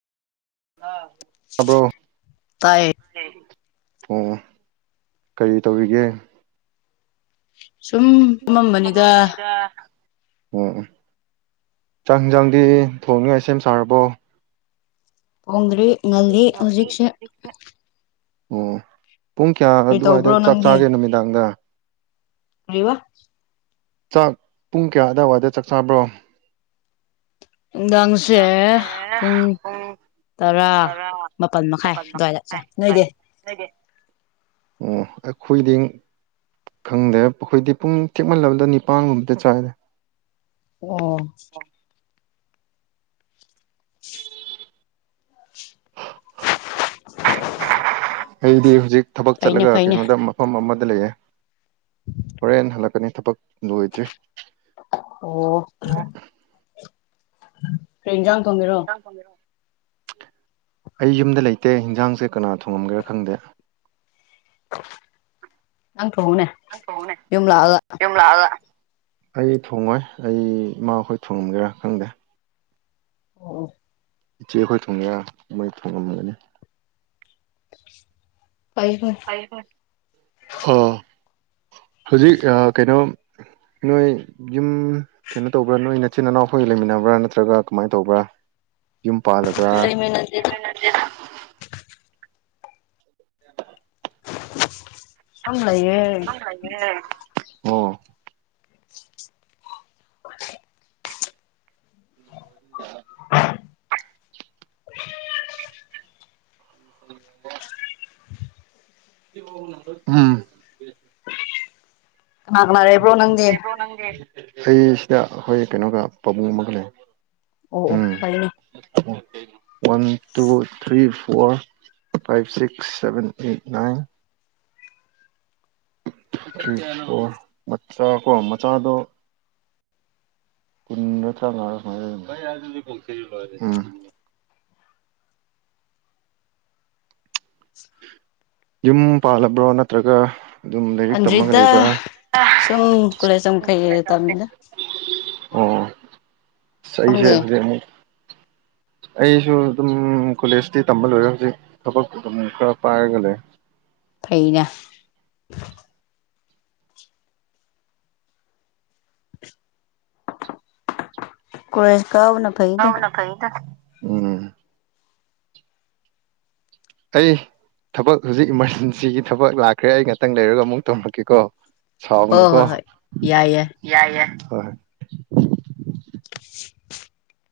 ꯇꯥꯕ꯭ꯔꯣ ꯇꯥꯏ ꯑꯣ ꯀꯔꯤ ꯇꯧꯔꯤꯒꯦ ꯁꯨꯝ ꯐꯝꯃꯝꯕꯅꯤꯗ ꯎꯝ ꯎꯝ ꯆꯥꯛ ꯍꯤꯟꯖꯥꯡꯗꯤ ꯊꯣꯡꯅꯤꯉꯥꯏ ꯁꯦꯝ ꯁꯥꯔꯕꯣ ꯊꯣꯡꯗ꯭ꯔꯤ ꯉꯜꯂꯤ ꯍꯧꯖꯤꯛꯁꯦ ꯑꯣ ꯄꯨꯡ ꯀ꯭ꯌꯥ ꯀꯔꯤ ꯑꯗꯨꯋꯥꯏꯗ ꯇꯧꯕ꯭ꯔꯣ ꯆꯥꯛ ꯅꯪꯗꯤ ꯆꯥꯒꯦ ꯅꯨꯃꯤꯗꯥꯡꯗ ꯀꯔꯤꯕ ꯆꯥꯛ ꯄꯨꯡ ꯀ꯭ꯌꯥ ꯑꯗꯥꯏꯋꯥꯏꯗ ꯆꯥꯛ ꯆꯥꯕ꯭ꯔꯣ ꯅꯨꯡꯗꯥꯡꯁꯦ ꯄꯨꯡ ꯇꯔꯥ ꯃꯥꯄꯜ ꯃꯈꯥꯏ ꯑꯗ꯭ꯋꯥꯏꯗ ꯆꯥꯏ ꯅꯣꯏꯗꯤ ꯅꯣꯏꯗꯤ ꯎꯝ ꯑꯩꯈꯣꯏꯗꯤꯡ ꯈꯪꯗꯦ ꯄꯨ ꯑꯈꯣꯏꯗꯤ ꯄꯨꯡ ꯊꯦꯛꯃꯜꯂꯕꯗ ꯅꯤꯄꯥꯟꯒꯨꯝꯕꯗ ꯆꯥꯏꯗ ꯑꯣ ꯑꯩꯗꯤ ꯍꯨꯖꯤꯛ ꯊꯕꯛ ꯐꯩꯅꯦ ꯆꯠꯂꯒ ꯐꯩꯅꯦ ꯀꯩꯅꯣꯗꯃ ꯃꯐꯝ ꯑꯃꯗ ꯂꯩꯌꯦ ꯍꯣꯔꯦꯟ ꯍꯜꯂꯛꯀꯅꯤ ꯊꯕꯛ ꯂꯣꯏꯗ꯭ꯔꯤ ꯑꯣ ꯀꯔꯤ ꯏꯟꯖꯥꯡ ꯊꯣꯡꯒꯦꯔꯣ ꯏꯟꯖꯥꯡ ꯊꯣꯡꯒꯦꯔꯣ ꯑꯩ ꯌꯨꯝꯗ ꯂꯩꯇꯦ ꯍꯤꯟꯖꯥꯡꯁꯦ ꯀꯅꯥ ꯊꯣꯡꯉꯝꯒꯦꯔꯥ ꯈꯪꯗꯦ ꯅꯪ ꯊꯣꯡꯉꯨꯅꯦ ꯅꯪ ꯊꯣꯡꯎꯅꯦ ꯌꯨꯝ ꯂꯥꯛꯑꯒ ꯌꯨꯝ ꯂꯥꯛꯑꯒ ꯑꯩ ꯊꯣꯡꯉꯣꯏ ꯑꯩ ꯏꯃꯥꯈꯣꯏ ꯊꯣꯡꯉꯝꯒꯦꯔꯥ ꯈꯪꯗꯦ ꯑꯣ ꯑꯣ ꯏꯆꯦ ꯑꯩꯈꯣꯏ ꯊꯣꯡꯒꯦꯔꯥ ꯃꯣꯏ ꯊꯣꯡꯉꯝꯒꯅꯤ ꯐꯩ ꯐꯩ ꯐꯩ ꯐꯩ ꯑꯥ ꯍꯧꯖꯤꯛ ꯑ ꯀꯩꯅꯣ ꯅꯣꯏ ꯌꯨꯝ ꯀꯩꯅꯣ ꯇꯧꯕ꯭ꯔꯥ ꯅꯣꯏ ꯅꯆꯤꯟ ꯅꯅꯥꯎꯈꯣꯏꯒ ꯂꯩꯃꯤꯟꯅꯕ꯭ꯔꯥ ꯅꯠꯇ꯭ꯔꯒ ꯀꯃꯥꯏꯅ ꯇꯧꯕ꯭ꯔꯥ ꯌꯨꯝ ꯄꯥꯜꯂꯕ꯭ꯔꯥ ꯂꯩꯃꯤꯟꯅꯁꯦꯗ ꯍꯟꯖꯟ ꯍꯟꯖꯤꯟ [inaudible] [inaudible] ꯅꯪ ꯂꯩꯌꯦ꯫ [unintelligible] ꯑꯣ꯫ [inaudible] [inaudible] [inaudible] ꯎꯝ꯫ ꯀꯅꯥ ꯀꯅꯥ ꯂꯩꯕ꯭ꯔꯣ ꯅꯪꯗꯤ꯫ ꯐꯪꯒꯦ꯫ [unintelligible] ꯑꯩ ꯁꯤꯗ ꯑꯩꯈꯣꯏ ꯀꯩꯅꯣꯒ ꯄꯥꯕꯨꯡ ꯑꯃꯒ ꯂꯩ꯫ ꯑꯣ ꯑꯣ ꯎꯝ ꯐꯩꯌꯦꯅꯦ꯫ One two three four five six seven eight nine. Three four ꯃꯆꯥ ꯀꯣ ꯃꯆꯥꯗꯣ꯫ ꯀꯨꯟꯒ ꯇ꯭ꯔꯥꯉꯥ ꯁꯨꯃꯥꯏꯅ ꯂꯩꯔꯝꯅꯤ ꯎꯝ꯫ ꯌꯨꯝ ꯄꯥꯜꯂꯕ꯭ꯔꯣ ꯅꯠꯇ꯭ꯔꯒ꯫ ꯑꯗꯨꯝ ꯂꯥꯏꯔꯤꯛ ꯇꯝꯃꯒ ꯑꯟꯗ꯭ꯔꯤꯗ ꯂꯩꯕ꯭ꯔꯥ꯫ ꯁꯨꯝ ꯀꯣꯂꯦꯖ ꯑꯃ ꯀꯩ ꯇꯝꯃꯤꯗ ꯑꯣ ꯑꯩꯁꯦ ꯁꯣꯝꯗꯤ ꯍꯧꯖꯤꯛ ꯑꯃꯨꯛ꯫ ꯑꯩꯁꯨ ꯑꯗꯨꯝ ꯀꯣꯂꯦꯖꯇꯤ ꯇꯝꯕ ꯂꯣꯏꯔꯦ ꯍꯧꯖꯤꯛ ꯊꯕꯛ ꯑꯗꯨꯝ ꯈꯔ ꯄꯥꯏꯔꯒ ꯂꯩ꯫ ꯐꯩꯅꯦ ꯀꯣꯂꯦꯖ ꯀꯥꯕꯅ꯫ ꯐꯩꯗ ꯀꯕꯅ ꯐꯩꯗ ꯑꯝ ꯑꯩ ꯊꯕꯛ ꯍꯧꯖꯤꯛ ꯏꯃꯥꯔꯖꯦꯟꯁꯤꯒꯤ ꯊꯕꯛ ꯂꯥꯛꯈ꯭ꯔꯦ ꯑꯩ ꯉꯥꯛꯇꯪ ꯂꯩꯔꯒ ꯑꯃꯨꯛ ꯇꯧꯔꯛꯀꯦꯀꯣ꯫ ꯍꯣꯏ ꯁꯥꯎꯒꯅꯨꯀꯣ ꯍꯣꯏ ꯍꯣꯏ ꯌꯥꯏ ꯌꯥꯏ ꯌꯥꯢ ꯌꯥꯢ ꯍꯣꯏ꯫